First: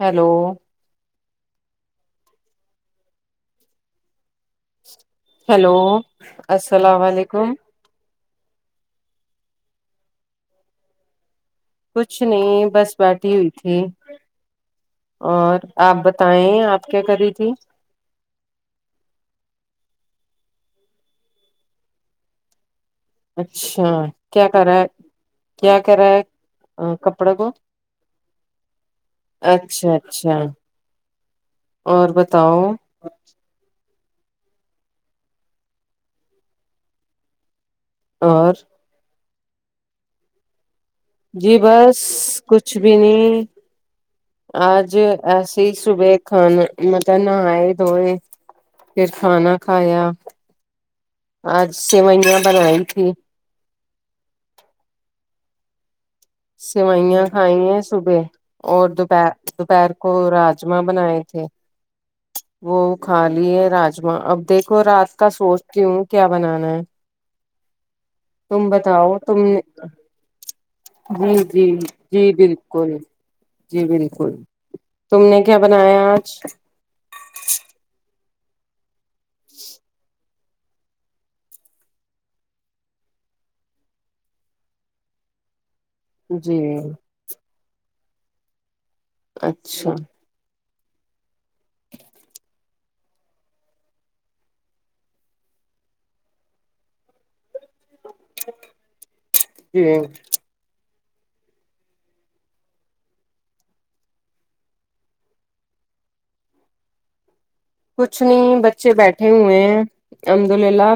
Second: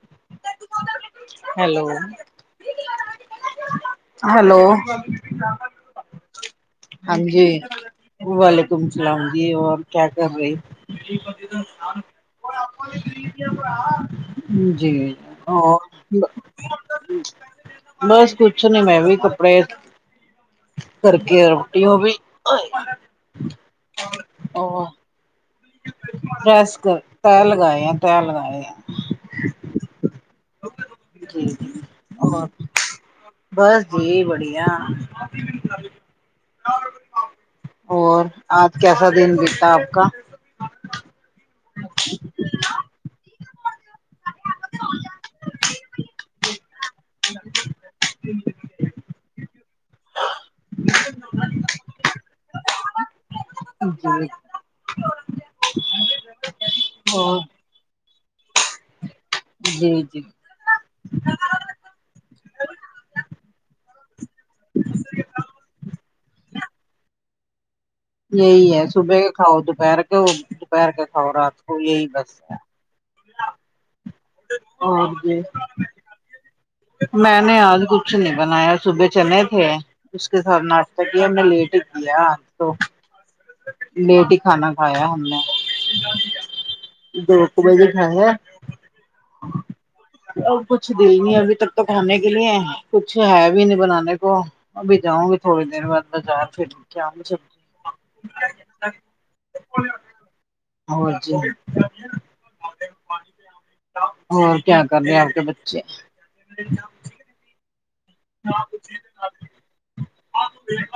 hello hello hello hello السلام ہاں جی علیکم وعلیکم سلام جی اور کیا کر رہی ہو کچھ نہیں بس بیٹھی ہوئی جی جی اور آپ بتائیں آپ کیا کر رہی تھی بس کچھ نہیں میں بھی اب بیٹھی کر کے لیٹی ہو ابی اچھا کیا کرر کیا کرا ہے پریس کر کپڑے تہ کو لگائے ہیں تہ لگائے ہیں اچھا اچھا جی جی اور بتاؤ بس جی بڑیا اور کیسا دن بیتا آپ کا جی بس کچھ بھی نہیں آج ایسیے ہی صبح کھانا مطلب نہائے دھوئے پھر کھانا کھایا جی آج سیوئیاں بنائی تھی جی سیوئیاں اور کھائی ہیں صبح اور دوپہر جی دوپہر کو جی راجما بنائے تھے وہ کھا لیے راجما اب دیکھو رات کا سوچتی ہوں کیا بنانا ہے تم یہی ہے صبح بتاؤ کے تم کھاؤ دوپہر کے دوپہر کے کھاؤ نے رات جی کو جی یہی جی بس ہے بالکل جی بالکل اور تم جی نے کیا بنایا آج میں نے آج کچھ نہیں بنایا صبح چنے تھے اس کے ساتھ ناستہ بھی ہم نے لیٹ کیا تو لیٹ ہی کھانا کھایا ہم نے جی [unintelligible] دیڑھ بجے کھایا اچھا اور کچھ دل نہیں ابھی تک تو کھانے کے لیے کچھ ہے بھی نہیں بنانے کو ابھی جاؤں گی تھوڑی دیر بد بازار پھر کیا مجھے جی اور جی اور کیا کر رہے ہیں آپ کے بچے کچھ نہیں بچے بیٹھے ہوئے ہیں الحمد للہ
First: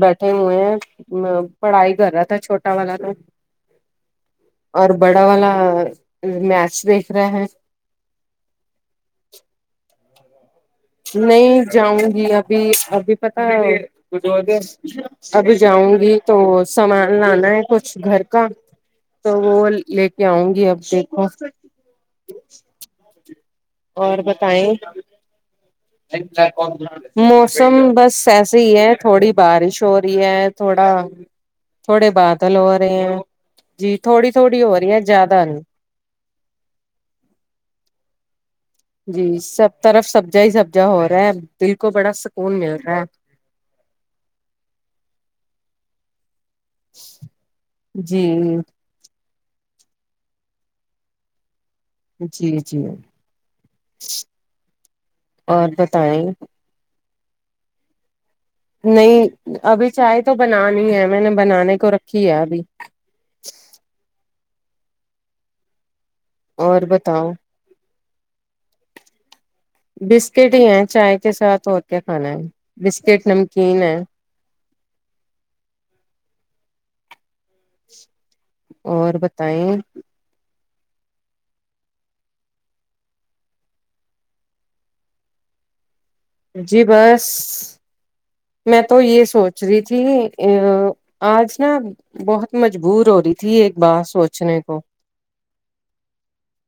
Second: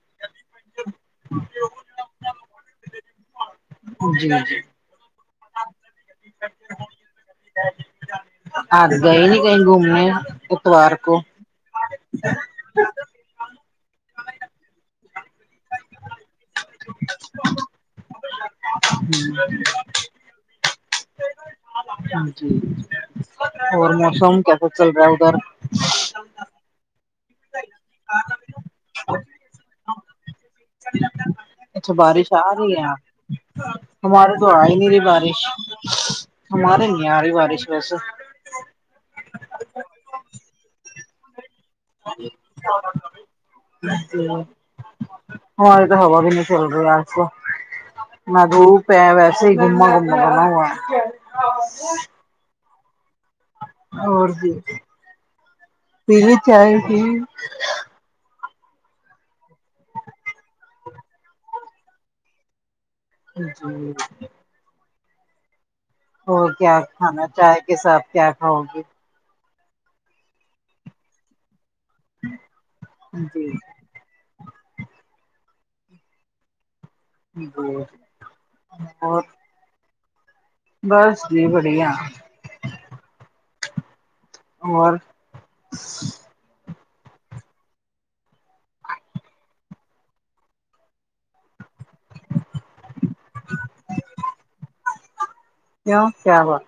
بیٹھے ہوئے ہیں ام پڑھائی کر رہا تھا چھوٹا والا تو جی جی اور بڑا والا میچ دیکھ رہا ہے آج گئے نہیں کہیں گھومنے ہو نہیں جاؤں گی ابھی ابھی پتا ہے ابھی جاؤں گی تو سامان لانا ہے کچھ گھر کا تو وہ لے کے آؤں گی اب دیکھو ہاں جی اور موسم کیسا چل رہا ہے ادھر کون [unintelligible] موسم بس ایسے ہی ہے تھوڑی بارش ہو رہی ہے تھوڑا اچھا تھوڑے بارش آ بادل ہو رہی ہے یہاں رہے ہیں جی تھوڑی تھوڑی ہو رہی ہے زیادہ نہیں ہماریے نہیں ارہی بارش ویسے جی سب طرف سبزا ہی سبزا ہو رہا ہے دل کو بڑا سکون مل رہا ہے ہمارے یہاں تو ہوا بھی نہیں چل رہی آج تو جی نا دھوپ پے ویسے ہی گھوما گومنا بنا ہوا [unintelligible] جی جی اور جی اور بتائیں پئیے چائے پئیے نہیں ابھی چائے تو بنانی ہے میں نے بنانے کو رکھی ہے ابھی جی اور کیا کھانا چائے کے ساتھ کیا کھاؤ گی بسکٹ ہی ہیں چائے کے ساتھ اور کیا کھانا ہے بسکٹ جی نمکین ہے جی اور بتائیں بس جی بڑھیا اب اور جی بس میں تو یہ سوچ رہی تھی ا آج نا بہت مجبور ہو رہی تھی ایک بات سوچنے کو کیا کیا بات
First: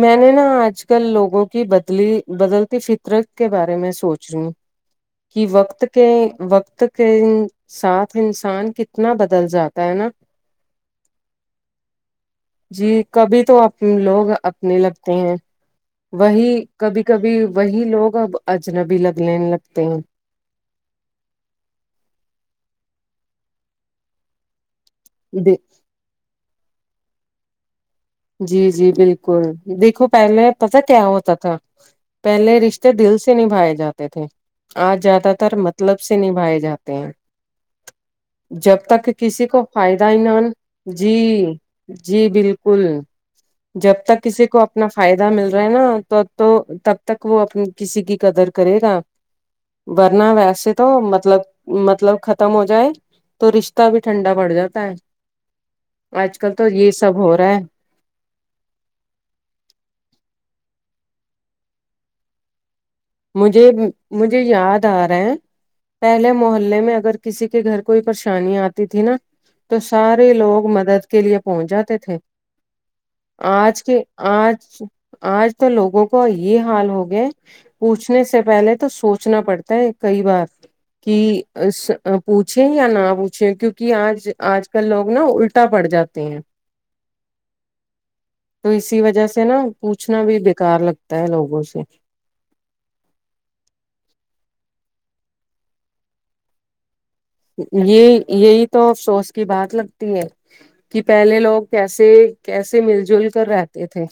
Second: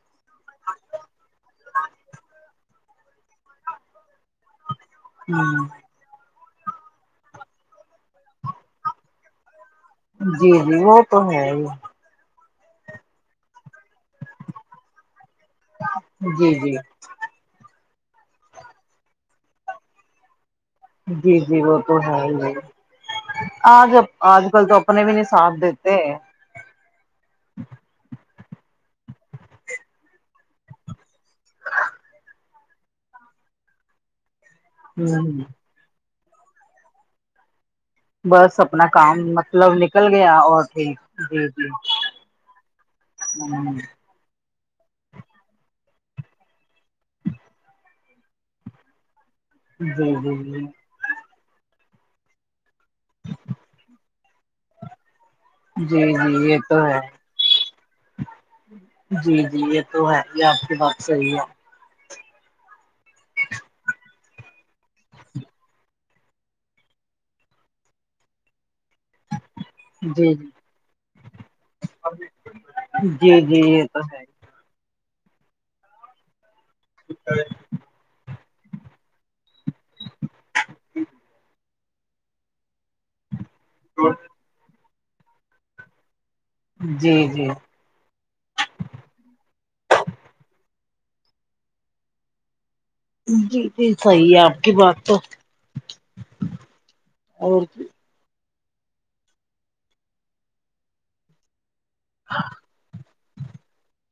میں نے نا آج کل لوگوں کی بدلی بدلتی فطرت کے بارے میں سوچ رہی ہوں اچ کہ وقت کے وقت کے ساتھ انسان کتنا بدل جاتا ہے نا جی جی وہ تو ہے ہی جی کبھی تو لوگ اپنے لگتے ہیں وہی جی جی کبھی کبھی وہی لوگ اب اجنبی لگنے لگتے ہیں جی جی وہ تو ہے ہی آج آج کل تو اپنے بھی نہیں دے- ساتھ دیتے ہے جی جی بالکل دیکھو پہلے پتا ہے کیا ہوتا تھا پہلے رشتے دل سے نبھائے جاتے تھے آج ہ زیادہ تر مطلب سے نبھائے جاتے ہیں بس جب اپنا تک کام کسی کو مطلب نکل فائدہ ہی گیا نان اور پھر جی جی جی بالکل جی جب تک کسی کو اپنا فائدہ مل رہا ہے نا تو تو تب تک وہ اپنی کسی کی قدر کرے گا جی ورنہ جی ویسے تو مطلب مطلب ختم ہو جائے تو رشتہ بھی ٹھنڈا پڑ جاتا ہے جی آج کل جی تو یہ ہے سب ہو رہا ہے جی جی یہ تو ہے یہ آپ کی بات صحیح ہے مجھے مجھے یاد آ رہا ہے پہلے محلے میں اگر کسی کے گھر کوئی پریشانی آتی تھی نا تو جی سارے جی لوگ مدد کے لیے پہنچ جاتے تھے جی جی آج یہ تو کے ہے آج آج تو لوگوں کو یہ حال ہو گیا پوچھنے سے پہلے تو سوچنا پڑتا ہے کئی بار کہ پوچھیں یا نہ پوچھیں کیونکہ آج آج کل لوگ نا الٹا پڑ جاتے ہیں جی جی تو اسی وجہ سے نا پوچھنا بھی بیکار لگتا ہے لوگوں سے جی جی صحی ہے آپ کی بات تو اور یہ یہی تو افسوس کی بات لگتی ہے کہ پہلے لوگ کیسے کیسے مل جل کر رہتے تھے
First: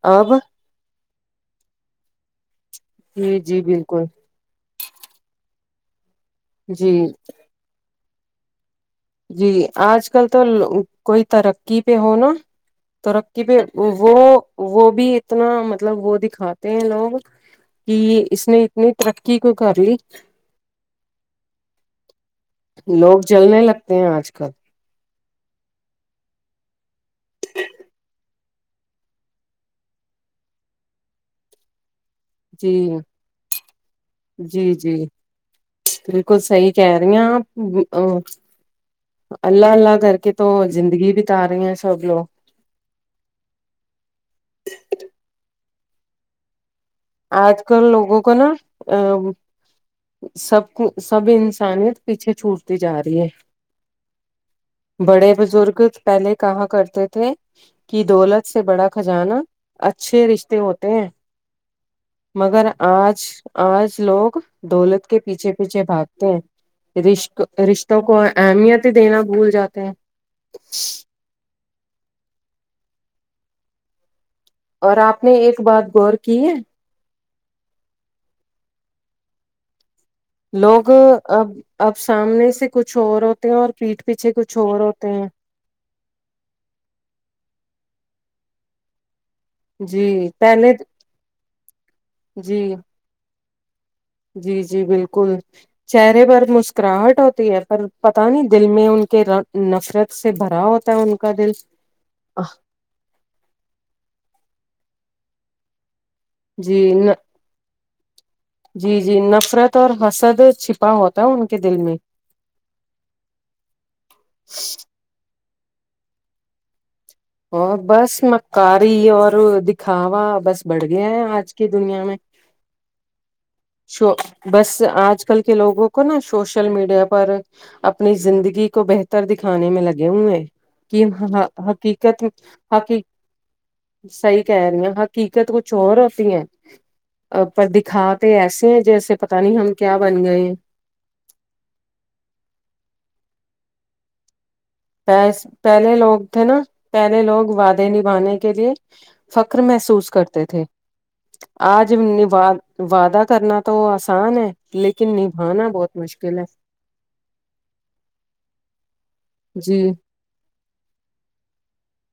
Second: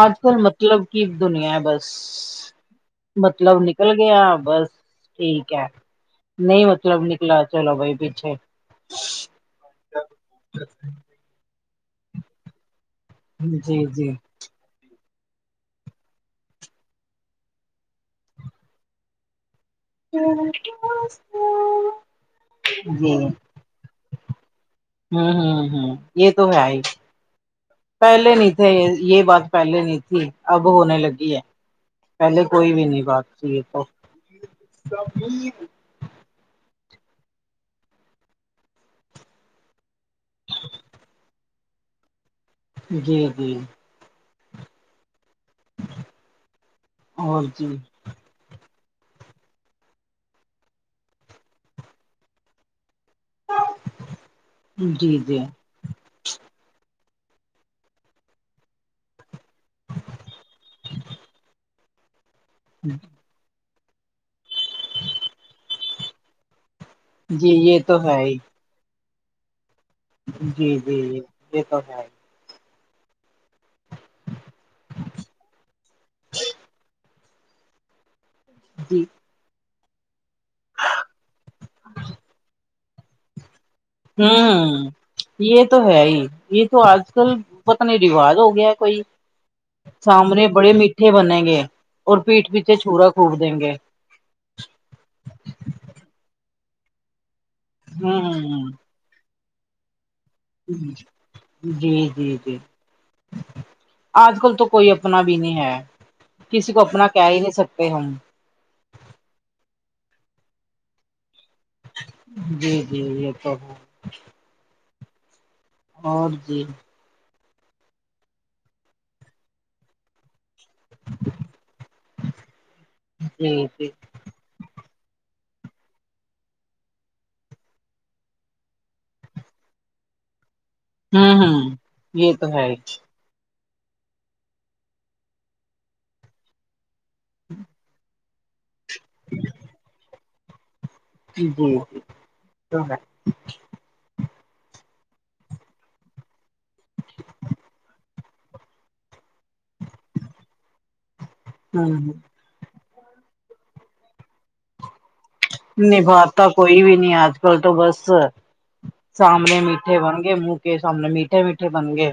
آج اب کل مطلب کی دنیا ہے بس جی مطلب جی نکل بالکل گیا بس ٹھیک ہے نہیں جی مطلب نکلا چلو بھائی پیچھے جی آج کل تو کوئی ترقی پہ ہو نا ترقی پہ جی جی وہ وہ بھی اتنا مطلب وہ دکھاتے ہیں لوگ کہ اس نے اتنی ترقی کیو کر لی لوگ جلنے لگتے ہیں جی آج کل ھمم ھمم ھمم یہ تو ہے ہی پہلے نہیں تھے یہ بات پہلے نہیں تھی اب ہونے لگی ہے پہلے کوئی جی بھی نہیں بات تھی یہ تو جی جی بالکل صحی کہہ رہی ہے آپ اللہ اللہ کر کہ تو زندگی بتا رہی ہیں سب لوگ جی جی اور آج جی کل لوگوں کو نا ا سب کو سب انسانیت پیچھے چھوٹتی جا رہی ہے جی بڑے جی بزرگ پہلے کہاں کرتے تھے کہ دولت سے بڑا خجانہ اچھے رشتے ہوتے ہیں مگر آج آج لوگ دولت کے پیچھے پیچھے بھاگتے ہیں رشق جی یہ رشتوں تو ہے کو ہی اہمیت ہی دینا بھول جاتے ہیں جی جی جی یہ تو ہیں اور آپ نے ایک بات غور کی ہے جی لوگ اب اب سامنے سے کچھ اور ہوتے ہیں اور پیٹھ پیچھے کچھ ہمم اور ہوتے ہیں یہ تو ہے ہی یہ تو آج کل پت نہیں رواج ہو گیا ہے کوئی جی سامنے پہلے بڑے میٹھے بنیں گے اور پیٹھ جی پیچھے چھورا کوھب دیں گے جی جی بالکل چہرے پر مسکراہٹ ہوتی ہے پر پتا نہیں دل ہوں میں ان کے رد نفرت سے بھرا ہوتا ہے ان کا دل جی جی جی آج کل تو کوئی اپنا بھی نہیں ہے کسی کو جی اپنا کہہ ہی نہیں سکتے ہم جی جی نفرت اور حسد چپ ہا ہوتا ہے ان کے دل میں جی جی یہ تو ہے اور جی اور بس مکاری اور دکھاوا بس بڑھ گیا ہے آج کی دنیا میں جی جی شو بس آج کل کے لوگوں کو نا سوشل میڈیا پر اپنی زندگی کو بہتر دکھانے میں لگے ہوئے ہیں کی ہا ہوں ہا ہوں حقیقت ہے یہ تو کی حقیق جی صحیح کہہ رہی ہیں حقیقت کچھ اور ہوتی ہے آ پر دکھاتے ایسے ہیں جیسے پتا نہیں ہم کیا بن گئے ہیں [unintelligible] جی پس پہلے لوگ تھے نا پہلے لوگ وعدے نبھانے کے لیے فخر محسوس کرتے تھے آج ہوں نبا وعدہ کرنا تو آسان ہے لیکن نبھانا بہت مشکل ہے نبھاتا کوئی بھی نہیں آج کل تو بس سامنے جی میٹھے بن گئے منک کے سامنے میٹھے میٹھے بن گئے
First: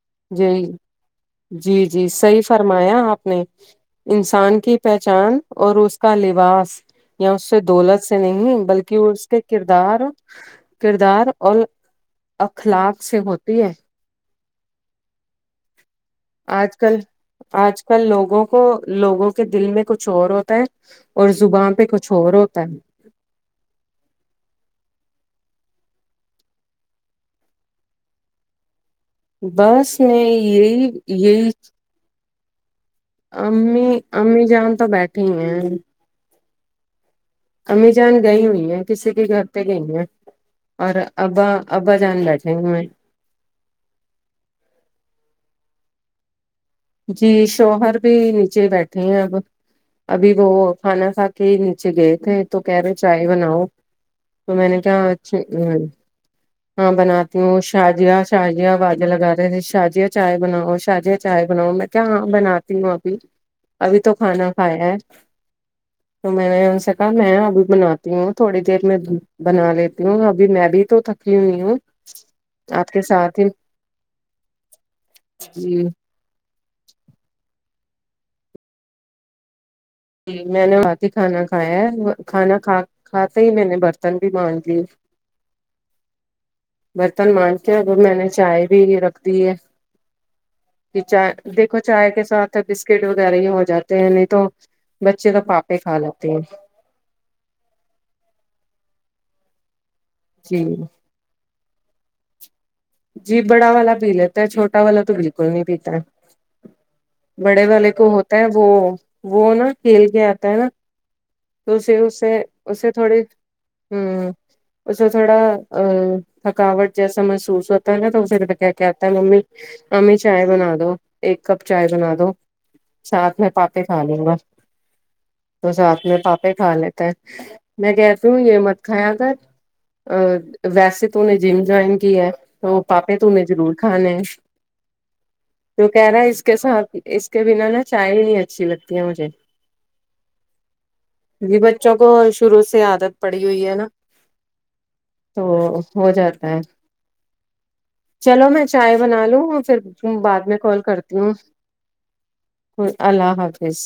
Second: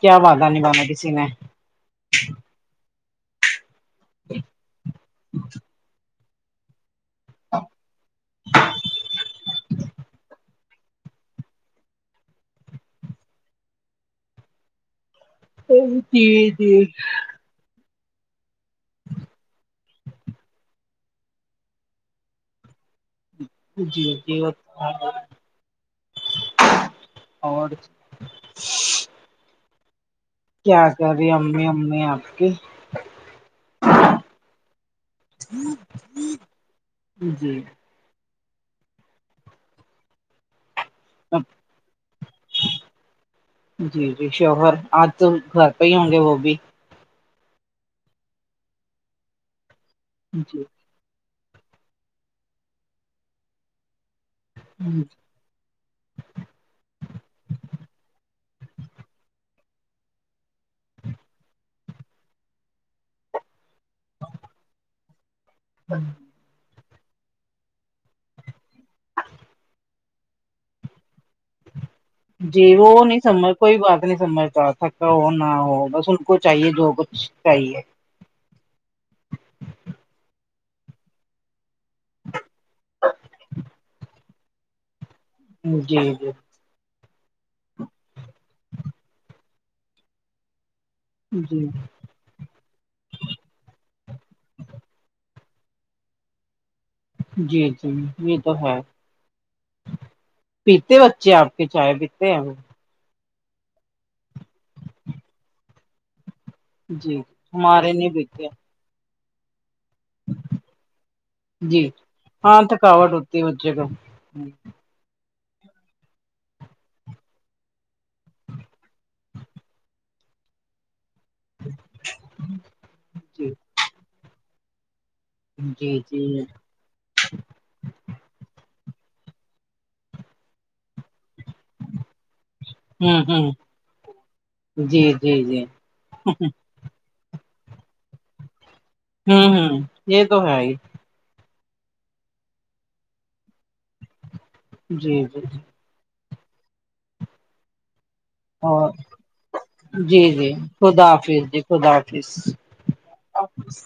کیا جی وعدہ نبانا کسی نے جی جی صحیح فرمایا آپ نے انسان کی پہچان اور اس کا لباس یا اس سے دولت سے نہیں بلکہ وہ اس کے کردار کردار اور اخلاق سے ہوتی ہے تو ان کی آج کل آج کل لوگوں کو لوگوں کے دل میں کچھ اور ہوتا ہے اور زبان پہ کچھ اور ہوتا ہے جی جی اور اور بس میں کیا یہی کر رہی یہی امی امی آپ کی امی امی جان تو بیٹھے ہی ہیں جی جی امی جان گئی ہوئی ہیں کسی کے گھر پہ گئی ہیں اور ابا ابا جان بیٹھے ہوے ہے جی جی شوہر آج تو گھر پہ ہی ہوں گے وہ بھی جی شوہر بھی نیچے بیٹھے ہیں ابھی ابھی جی وہ کھانا کھا کے نیچے گئے تھے تو کہہ رہے چائے بناؤ تو میں نے کہا چھ ہم ہاں بناتی ہوں شاجیا شاجیا آوازے لگا رہے تھے شاجیا چائے بناؤ شاجیا چائے بناؤ میں کہا ہاں بناتی ہوں بناتی ہوں ابھی تو کھانا کھایا ہے ہاں تو میں نے ان سے کہا میں ابھی بناتی ہوں تھوڑی دیر میں بنا لیتی ہوں ابھی میں بھی تو تھک جی وہ نہیں ساتھ ہی سمجھتا کوئی بات نہیں سمجھتا تھکا ہو نہ ہو جی بس اس کو چاہیے جو ہوگا کچھ چاہیے جی میں نے آتے ہی کھانا کھایا ہے میں کھانا کھا کھاتے ہی میں نے برتن بھی مانجھ لیے جی جی برتن مانجھ کے ابھی میں نے چائے بھی رکھ دی ہے کہ چائے جی دیکھو چائے کے ساتھ بسکٹ وغیرہ ہی ہو جاتے ہیں نہیں تو بچے وا پاپڑ کھا لیتی ہوں جی جی یہ تو ہے جی پیتے ہے بچے آپ کے چائے پیتے ہیں ہم جی بڑا والا پی لیتا ہے چھوٹا والا تو بالکل نہیں پیتا ہے جی بڑے والے ہمارے کو نہیں ہوتا پیتے ہے جو وہ نا کھیل کے آتا ہے نا توے جی اسے اسے ہاں ا سے تھکاوٹ تھوڑی ہوتی ہے بچے کو امم اسے تھوڑا آ تھکاوٹ جیسا محسوس ہوتا ہے نا تو ذرا کے آتا ہے ممی امی چائے بنا دو ایک کپ چائے بنا دو ساتھ میں جی پاپڑ کھا لوں گا تو جی ساتھ میں جی پاپڑ کھا لیتے ہے میں کہتی ہوں یہ مت کھایا کر اب ویسے تو نے جم جوائن کی ہے تو پاپڑ ہوں تونے ہوں ضرور کھانے ہیں جی جی جی تو کہہ رہا ہے اس کے ساتھ اس کے بنا نہ چائے بھی نہیں اچھی لگتی ہے مجھے امم یہ تو ہے ہی جی بچوں کو شروع سے عادت پڑی ہوئی ہے نا جی جی تو ہو جاتا ہے چلو میں اور چائے بنا لوں پھر جی بعد جی میں کال خدا کرتی ہوں حافظ جی خدا حافظ امم اللہ حافظ